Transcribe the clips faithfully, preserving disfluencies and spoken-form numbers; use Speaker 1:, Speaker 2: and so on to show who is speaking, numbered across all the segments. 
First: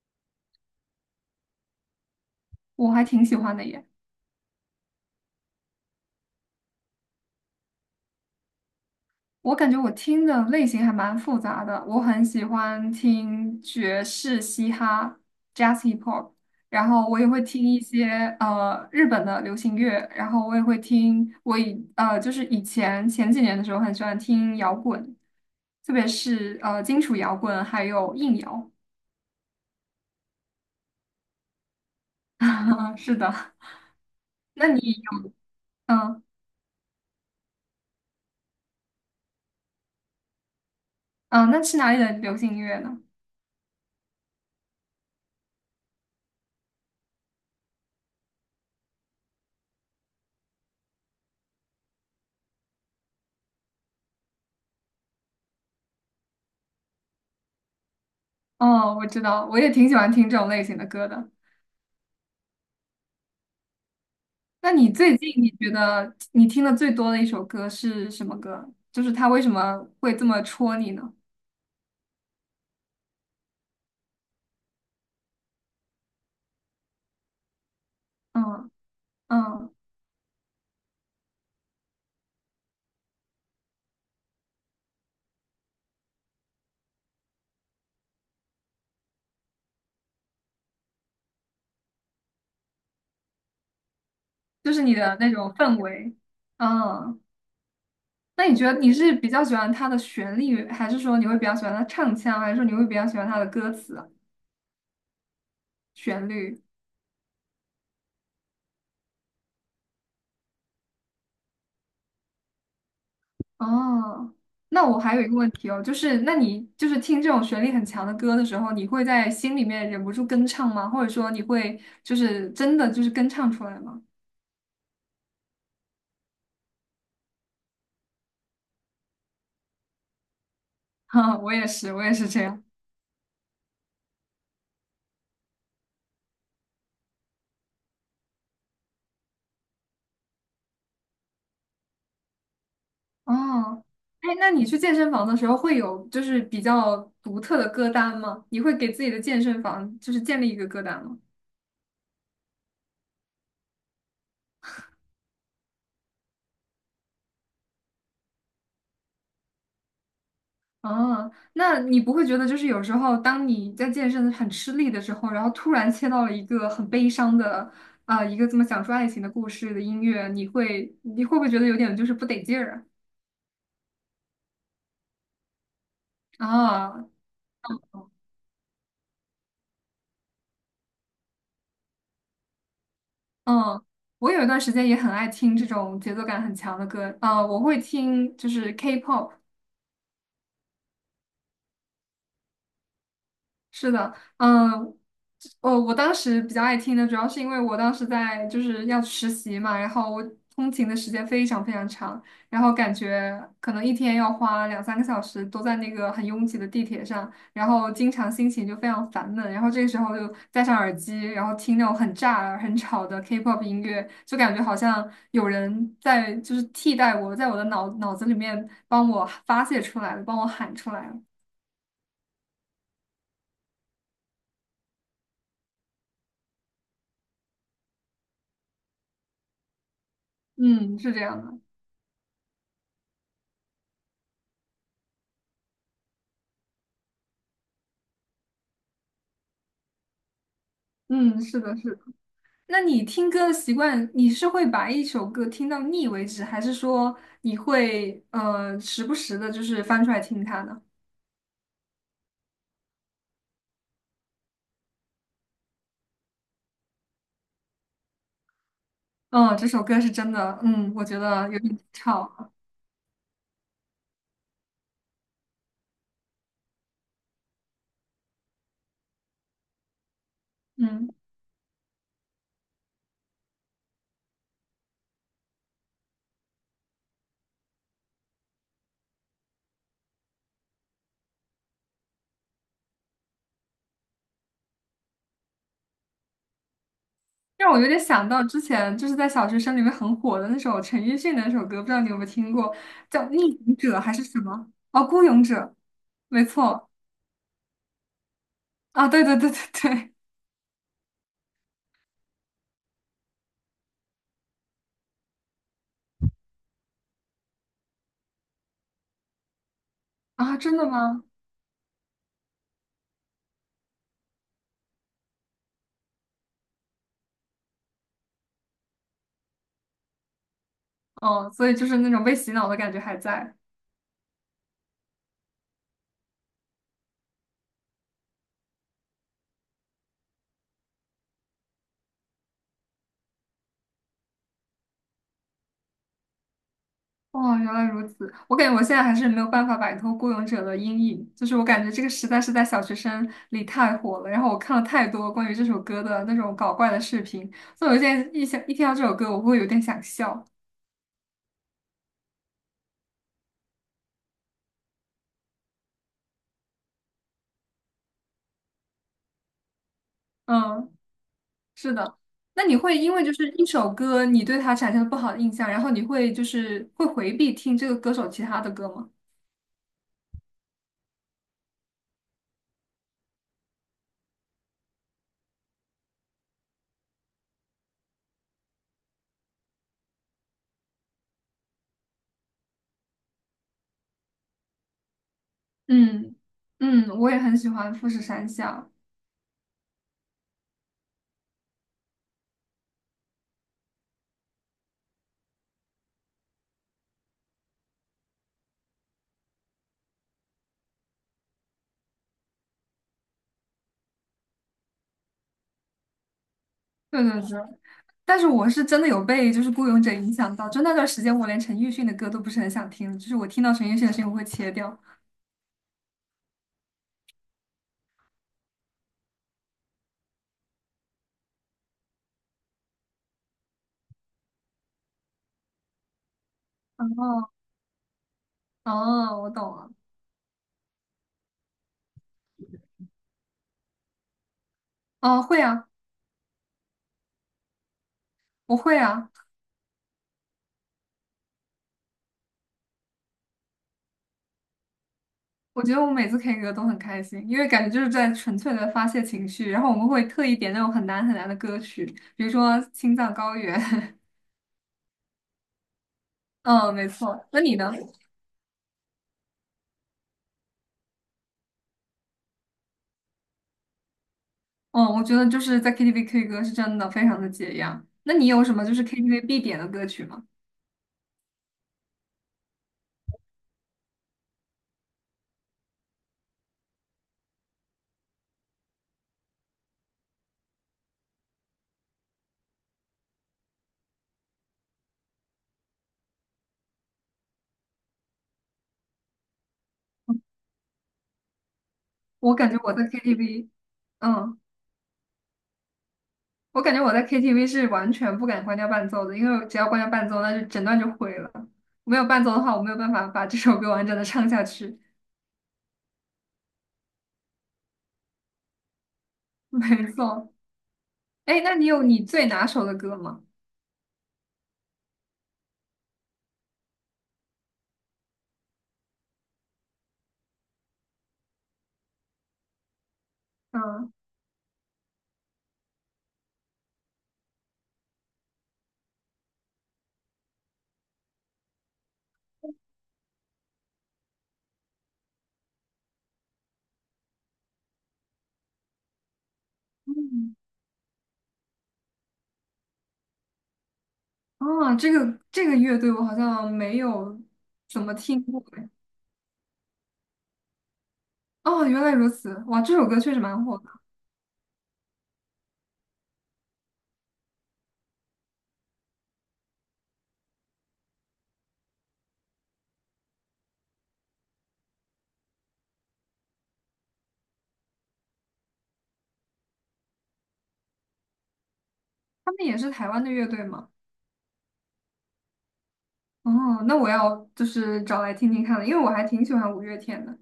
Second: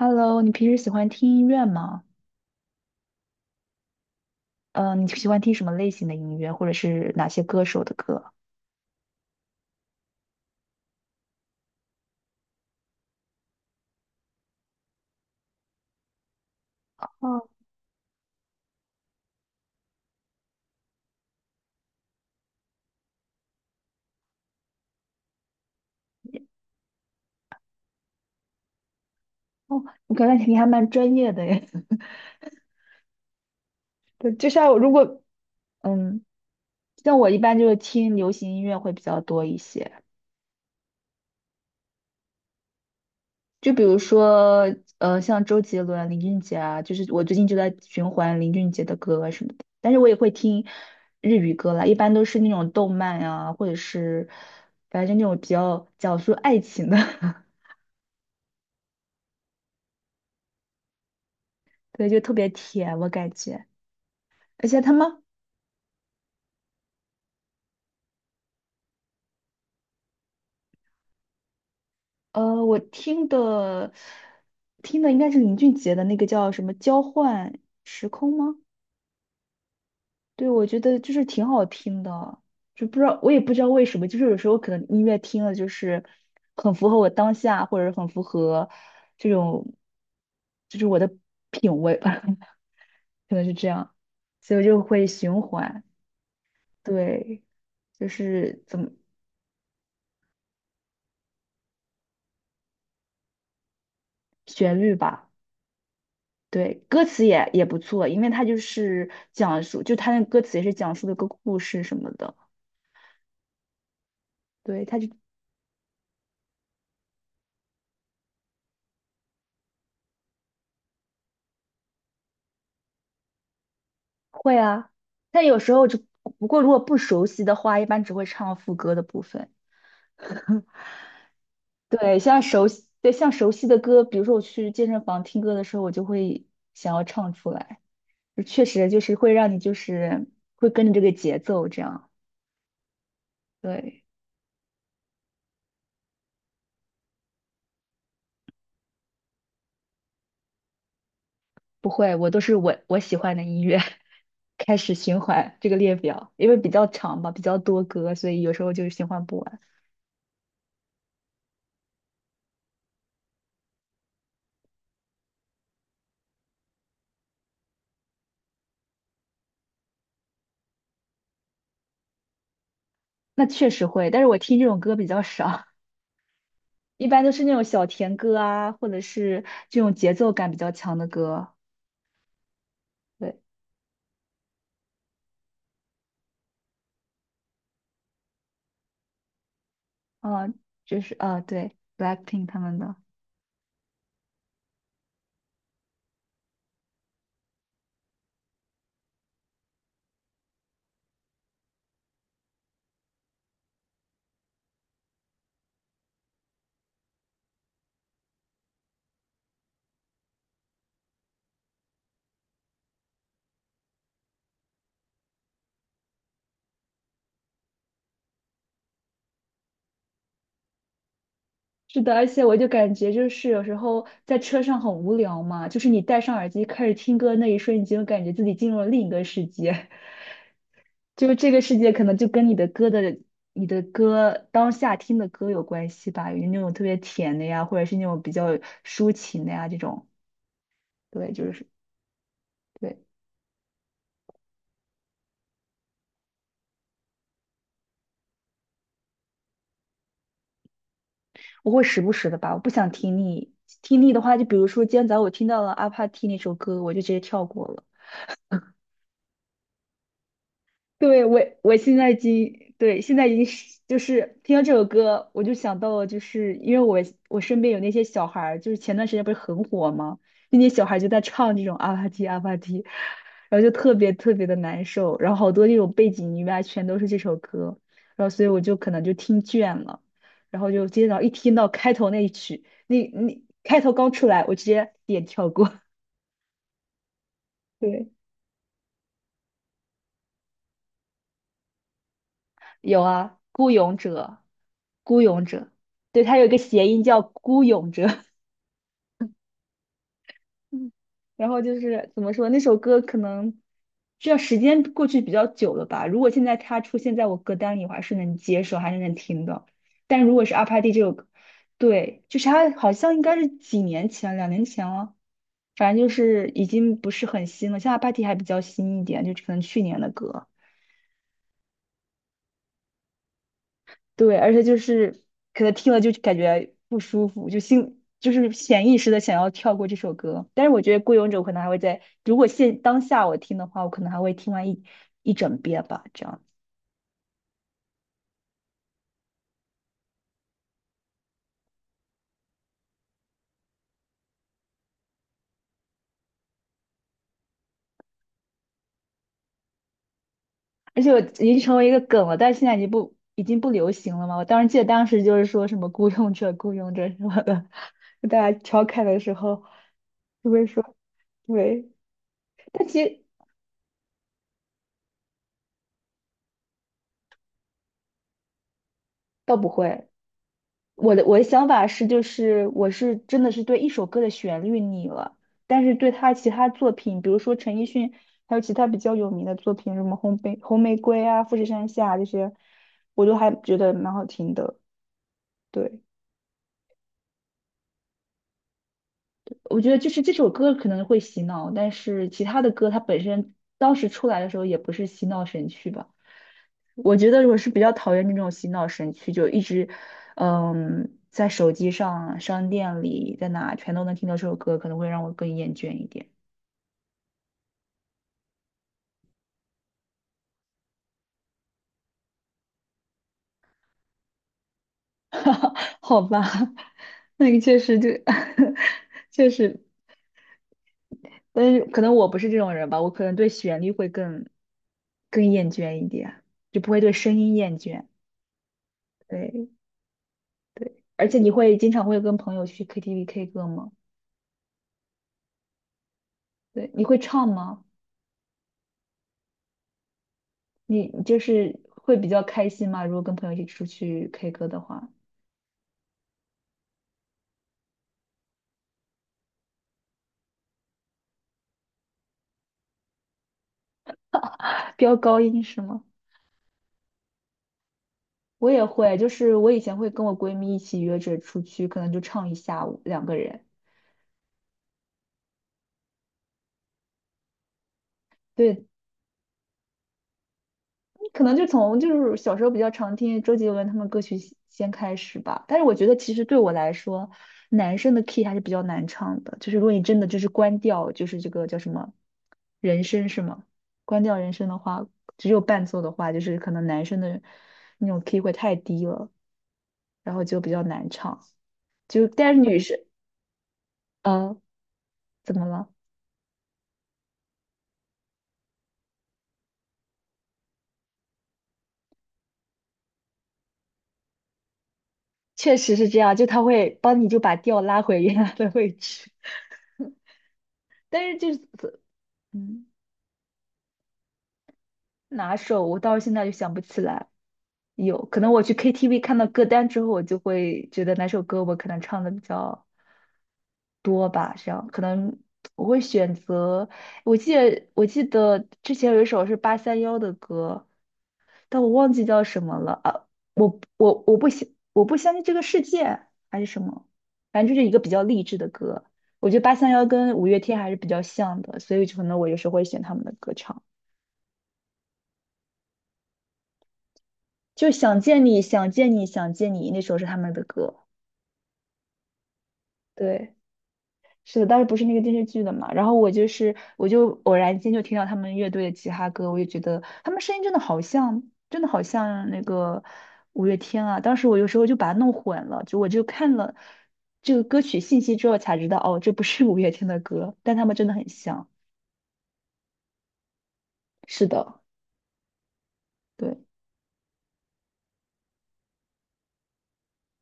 Speaker 1: Hello，你平时喜欢听音乐吗？
Speaker 2: 我还挺喜欢的耶。
Speaker 1: 嗯，你喜欢听什么类型的音乐，或者是哪些歌手的歌？
Speaker 2: 我感觉我听的类型还蛮复杂的，我很喜欢听爵士、嘻哈、jazz、hip hop,然后我也会
Speaker 1: 哦
Speaker 2: 听一些呃日本的流行乐，然后我也会听我以呃就是以前前几年的时候很喜欢听摇滚，特别是呃金属摇滚还有硬摇。
Speaker 1: 哦，我感觉你还蛮专业的耶。
Speaker 2: 是的。
Speaker 1: 对，就
Speaker 2: 那
Speaker 1: 像我
Speaker 2: 你
Speaker 1: 如果
Speaker 2: 有嗯
Speaker 1: 嗯，像我一般就是听流行音乐会比较多一些，
Speaker 2: 嗯，那是哪里的流行音乐呢？
Speaker 1: 就比如说呃，像周杰伦、林俊杰啊，就是我最近就在循环林俊杰的歌啊什么的。但是我也会听日语歌啦，一般都是那种动漫啊，或者是反正那种比较讲述爱情的，
Speaker 2: 哦，我知道，我也挺喜欢听这种类型的歌的。
Speaker 1: 对，就特别甜，我感觉。而
Speaker 2: 那
Speaker 1: 且
Speaker 2: 你
Speaker 1: 他
Speaker 2: 最
Speaker 1: 们，
Speaker 2: 近你觉得你听的最多的一首歌是什么歌？就是它为什么会这么戳你呢？
Speaker 1: 呃，我听的听的应该是林俊杰的那个叫什么《交换时空》吗？
Speaker 2: 嗯嗯，
Speaker 1: 对，我觉得就是挺好听的，就不知道我也不知道为什么，就是有时候可能音乐听了就是很符合我当下，或者是很符合这种就是我的品味吧，可能是这样，所以我
Speaker 2: 就
Speaker 1: 就
Speaker 2: 是你
Speaker 1: 会
Speaker 2: 的那
Speaker 1: 循
Speaker 2: 种氛
Speaker 1: 环，
Speaker 2: 围。嗯，
Speaker 1: 对，就
Speaker 2: 那你
Speaker 1: 是
Speaker 2: 觉
Speaker 1: 怎
Speaker 2: 得
Speaker 1: 么
Speaker 2: 你是比较喜欢它的旋律，还是说你会比较喜欢它唱腔，还是说你会比较喜欢它的歌词啊
Speaker 1: 旋律吧。
Speaker 2: 旋律？
Speaker 1: 对，歌词也也不错，因为它就是讲述，就它那歌词也是讲述的个故事什么的。
Speaker 2: 哦，
Speaker 1: 对，
Speaker 2: 那
Speaker 1: 他
Speaker 2: 我
Speaker 1: 就
Speaker 2: 还有一个问题哦，就是那你就是听这种旋律很强的歌的时候，你会在心里面忍不住跟唱吗？或者说你会就是真的就是跟唱出来吗？
Speaker 1: 会啊，但有时候就不过如果不熟悉的话，一般只会唱副歌的部分。
Speaker 2: 哈，我也是，我也
Speaker 1: 对，
Speaker 2: 是
Speaker 1: 像
Speaker 2: 这样。
Speaker 1: 熟悉，对，像熟悉的歌，比如说我去健身房听歌的时候，我就会想要唱出来，就确实就是会让你就是会跟着这个节奏这样。
Speaker 2: 哦，
Speaker 1: 对。
Speaker 2: 哎，那你去健身房的时候会有就是比较独特的歌单吗？你会给自己的健身房就是建立一个歌单吗？
Speaker 1: 不会，我都是我我喜欢的音乐 开始循环这个列表，因为比较长吧，比较多歌，所以有时候就是循环不完。
Speaker 2: 哦，那你不会觉得就是有时候当你在健身很吃力的时候，然后突然切到了一个很悲伤的啊、一个这么讲述爱情的故事的音乐，你会你会不会觉得有点就是不得劲儿
Speaker 1: 那确实会，但是我听这种歌比较少，
Speaker 2: 啊？
Speaker 1: 一
Speaker 2: 啊，
Speaker 1: 般都是那种小甜歌啊，或者是这种节奏感比较强的歌。对，
Speaker 2: 嗯。我有一段时间也很爱听这种节奏感很强的歌，啊、我会听就是 K-pop,
Speaker 1: 啊、就是啊、对，BLACKPINK 他们的。
Speaker 2: 是的，嗯，哦，我当时比较爱听的，主要是因为我当时在就是要实习嘛，然后我通勤的时间非常非常长，然后感觉可能一天要花两三个小时都在那个很拥挤的地铁上，然后经常心情就非常烦闷，然后这个时候就戴上耳机，然后听那种很炸耳、很吵的 K-pop 音乐，就感觉好像有人在就是替代我，在我的脑脑子里面帮我发泄出来了，帮我喊出来了。
Speaker 1: 是的，而且我就感觉就是有时候在车上很无聊嘛，就是你戴上耳机开始听歌那一瞬间，就感觉自己进入了另一个世界。
Speaker 2: 嗯，是这
Speaker 1: 就
Speaker 2: 样
Speaker 1: 这
Speaker 2: 的。
Speaker 1: 个世界可能就跟你的歌的、你的歌当下听的歌有关系吧，有那种特别甜的呀，或者是那种比较抒情的呀，这种，对，
Speaker 2: 嗯，
Speaker 1: 就
Speaker 2: 是
Speaker 1: 是
Speaker 2: 的，是的。那
Speaker 1: 对，
Speaker 2: 你听歌的习惯，你是会把一首歌听到腻为止，还是说你会呃时不时的，就是翻出来听它呢？
Speaker 1: 我会时不时的吧，我不想听腻，听腻的话，就比如说今天早上我听到了阿帕蒂那首歌，我就直接跳过了。
Speaker 2: 嗯，这首歌是真的，嗯，我觉
Speaker 1: 对，我
Speaker 2: 得有
Speaker 1: 我
Speaker 2: 点
Speaker 1: 现在已
Speaker 2: 吵，
Speaker 1: 经对现在已经是就是听到这首歌，我就想到了，就是因为我我身边有那些小孩儿，就是前段时间不是很火吗？那些小孩就
Speaker 2: 嗯，
Speaker 1: 在唱这种阿帕提阿帕提，然后就特别特别的难受，然后好多那种背景音乐啊全都是这首歌，然后所以我就可能就听倦了，然后就今天早上一听到开头那一曲，那那开头刚出来，我直接点跳过，
Speaker 2: 让我 有点
Speaker 1: 对。
Speaker 2: 想到之前就是在小学生里面很火的那首陈奕迅的那首歌，不知道你有没有听过，
Speaker 1: 有
Speaker 2: 叫《逆
Speaker 1: 啊，孤
Speaker 2: 行
Speaker 1: 勇
Speaker 2: 者》还是
Speaker 1: 者，
Speaker 2: 什么？哦，
Speaker 1: 孤
Speaker 2: 《孤勇
Speaker 1: 勇
Speaker 2: 者》，
Speaker 1: 者，对，它
Speaker 2: 没
Speaker 1: 有一个谐
Speaker 2: 错，
Speaker 1: 音叫孤勇者。
Speaker 2: 啊，对对对对对，
Speaker 1: 嗯然后就是怎么说，那首歌可能这时间过去比较久了吧。如果现在它出现在我歌单里，我还是能接受，还是能听的。但如果是
Speaker 2: 啊，
Speaker 1: 阿
Speaker 2: 真
Speaker 1: 帕
Speaker 2: 的
Speaker 1: 蒂这首
Speaker 2: 吗？
Speaker 1: 歌，对，就是它好像应该是几年前，两年前了，反正就是已经不是很新了。像阿帕蒂还比较新一点，就可能去年的歌。
Speaker 2: 哦，所以就是那种被洗脑的感觉还在。
Speaker 1: 对，而且就是可能听了就感觉不舒服，就心就是潜意识的想要跳过这首歌。但是我觉得《孤勇者》我可能还会在，如果现当下我听的话，我可能还会听完一一整遍吧，这样。
Speaker 2: 哦，原来如此。我感觉我现在还是没有办法摆脱《孤勇者》的阴影，就是我感觉这个实在是在小学生里太火了。然后我看了太多关于这首歌的那种搞怪的视频，所以我现在一想一听到这首歌，我会有点想笑。
Speaker 1: 而且我已经成为一个梗了，但是现在已经不已经不流行了嘛。我当时记得当时就是说什么"孤勇者""孤勇者"什么的，大家调侃的时候就会
Speaker 2: 嗯，
Speaker 1: 说对，
Speaker 2: 是的。那你
Speaker 1: 但
Speaker 2: 会
Speaker 1: 其
Speaker 2: 因
Speaker 1: 实
Speaker 2: 为就是一首歌，你对它产生了不好的印象，然后你会就是会回避听这个歌手其他的歌吗？
Speaker 1: 倒不会。我的我的想法是，就是我是真的是对一首歌的旋律腻了，但是对他其他作品，比如说陈奕迅，还有其他比较有名的作品，什么红玫红玫瑰啊、富士山下啊这些，我都还觉得蛮好听的。对，
Speaker 2: 嗯嗯，我也很喜欢富士山下。
Speaker 1: 我觉得就是这首歌可能会洗脑，但是其他的歌它本身当时出来的时候也不是洗脑神曲吧。我觉得我是比较讨厌那种洗脑神曲，就一直，嗯，在手机上、商店里，在哪全都能听到这首歌，可能会让我更厌倦一点。
Speaker 2: 对对对。但是我是真的有被就是《孤勇者》影响到，就那段时间我连陈奕迅的歌都不是很想听，就是我听到陈奕迅的声音我会切掉。
Speaker 1: 好吧，那个确实就，确实，但是可能我不是这种人吧，我可能对旋律会更更厌倦一点，就不会对声
Speaker 2: 哦
Speaker 1: 音厌倦。
Speaker 2: 哦，我懂
Speaker 1: 对
Speaker 2: 了。
Speaker 1: 对，而且你会经常会跟朋友去 K T V K 歌吗？
Speaker 2: 哦，会啊，
Speaker 1: 对，你会唱吗？
Speaker 2: 我会啊。
Speaker 1: 你就是会比较开心吗？如果跟朋友一起出去 K 歌的话，
Speaker 2: 我觉得我每次 K 歌都很开心，因为感觉就是在纯粹的发泄情绪，然后我们会特意点那种很难很难的歌曲，比如说《青藏高原》。
Speaker 1: 飙高音是吗？
Speaker 2: 嗯，没错。那你呢？
Speaker 1: 我也会，就是我以前会跟我闺蜜一起约着出去，可能就唱一下午，两个人。
Speaker 2: 嗯，我觉得就是在 K T V K 歌是真的非常的解压。那你有什
Speaker 1: 对，
Speaker 2: 么就是 KTV 必点的歌曲吗？
Speaker 1: 可能就从就是小时候比较常听周杰伦他们歌曲先先开始吧。但是我觉得其实对我来说，男生的 key 还是比较难唱的。就是如果你真的就是关掉，就是这个叫什么人声是吗？关掉人声的话，只有伴奏的话，就是可能男生的那种 key 会太低了。然后就比较难唱。就但
Speaker 2: 我
Speaker 1: 是
Speaker 2: 感
Speaker 1: 女
Speaker 2: 觉我
Speaker 1: 生，
Speaker 2: 在 K T V,
Speaker 1: 嗯，
Speaker 2: 嗯。
Speaker 1: 怎么了？
Speaker 2: 我感觉我在 K T V 是完全不敢关掉伴奏的，因为只要关掉伴奏，那就整段就毁了。没有伴奏的话，我没有办法把这首歌完整的唱下去。
Speaker 1: 确实是这样，就他会帮你就把调拉回原来的位置。
Speaker 2: 没错，
Speaker 1: 但是就是
Speaker 2: 哎，那你有你最拿手
Speaker 1: 嗯，
Speaker 2: 的歌吗？
Speaker 1: 哪首我到现在就想不起来。有可能我去 K T V 看到歌单之后，我就会觉得哪首歌我可能唱的比较
Speaker 2: 嗯，
Speaker 1: 多吧，这样可能我会选择。我记得我记得之前有一首是八三幺的歌，但我忘记叫什么了啊！我我我不相我不相信这个世界还是什么，反正就是一个比较励志的歌。我觉得八三幺跟五
Speaker 2: 嗯，
Speaker 1: 月天还是比较像的，所以可能我有时候会选他们的歌唱。
Speaker 2: 哦，这个这个乐队我好像没有
Speaker 1: 就
Speaker 2: 怎么
Speaker 1: 想
Speaker 2: 听
Speaker 1: 见你，
Speaker 2: 过哎。
Speaker 1: 想见你，想见你，那首是他们的歌。
Speaker 2: 哦，原来如此，哇，这首歌确实
Speaker 1: 对。
Speaker 2: 蛮火的。
Speaker 1: 是的，当时不是那个电视剧的嘛，然后我就是我就偶然间就听到他们乐队的吉他歌，我就觉得他们声音真的好像，真的好像那个五月天啊。当时我有时候就把它弄混了，就我就看了这个歌曲信息之后才知道，哦，这不是五月天的歌，但他们真的很像。
Speaker 2: 他们也是台湾的乐队吗？
Speaker 1: 是的，对。
Speaker 2: 哦，那我要就是找来听听看了，因为我还挺喜欢五月天的。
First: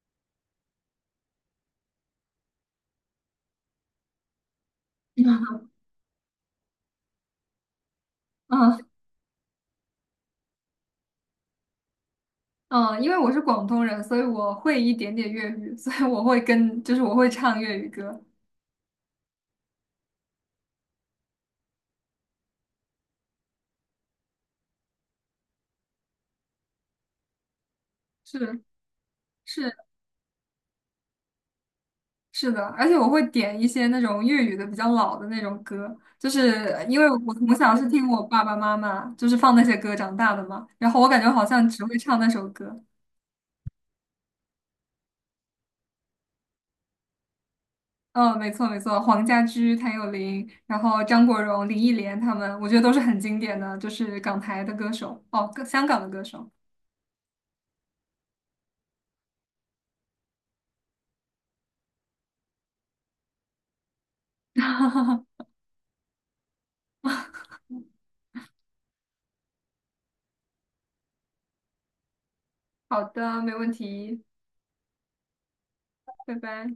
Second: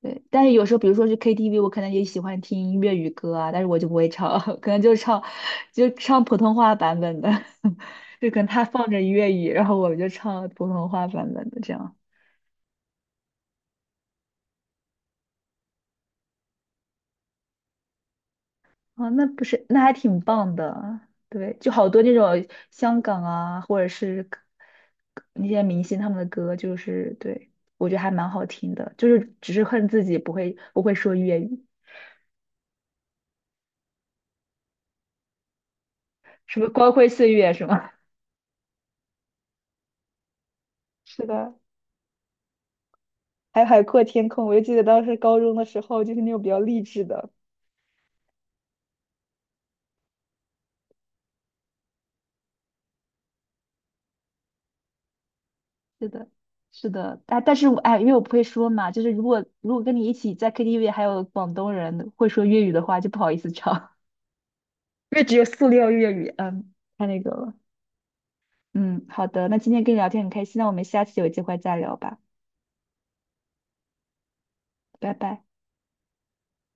Speaker 1: 对，但是有时候，比如说去 K T V,我可能也喜欢听粤语歌啊，但是我就不会唱，可能就唱，就唱普通话版本的，就可能他放
Speaker 2: 嗯，
Speaker 1: 着粤语，然后我就唱普通话版本的这样。
Speaker 2: 嗯，因为我是广东人，所以我会一点点粤语，所以我会跟，就是我会唱粤语歌，
Speaker 1: 啊，那不是，那还挺棒的。对，就好多那种香港啊，或者是歌那些明星他们的歌，就是对，我觉得还蛮好
Speaker 2: 是
Speaker 1: 听的，就是只是
Speaker 2: 是
Speaker 1: 恨自己不会不会说粤语，
Speaker 2: 是的，而且我会点一些那种粤语的比较老的那种歌，就
Speaker 1: 什么
Speaker 2: 是
Speaker 1: 光
Speaker 2: 因
Speaker 1: 辉
Speaker 2: 为
Speaker 1: 岁
Speaker 2: 我
Speaker 1: 月
Speaker 2: 从
Speaker 1: 是
Speaker 2: 小是
Speaker 1: 吗？
Speaker 2: 听我爸爸妈妈就是放那些歌长大的嘛，然后 我感
Speaker 1: 是
Speaker 2: 觉好
Speaker 1: 的。
Speaker 2: 像只会唱那首歌。
Speaker 1: 还有海阔天空，我就记得当时高中的时候，就是那种比较励志的。
Speaker 2: 嗯，没错没错，黄家驹、谭咏麟，然后张国荣、林忆莲他们，我觉得都是很经典的，就是港台的歌手，哦，香港
Speaker 1: 是
Speaker 2: 的歌
Speaker 1: 的，
Speaker 2: 手。
Speaker 1: 是的，哎，但是我哎，因为我不会说嘛，就是如果如果跟你一起在 K T V 还有广东人会说粤语的话，就不好意思唱。因为只有塑料粤语，嗯，太那个了。嗯，好的，那今天跟你聊天很开心，那我们下次有机会再聊吧，
Speaker 2: 好的，没问题，
Speaker 1: 拜拜。
Speaker 2: 拜拜。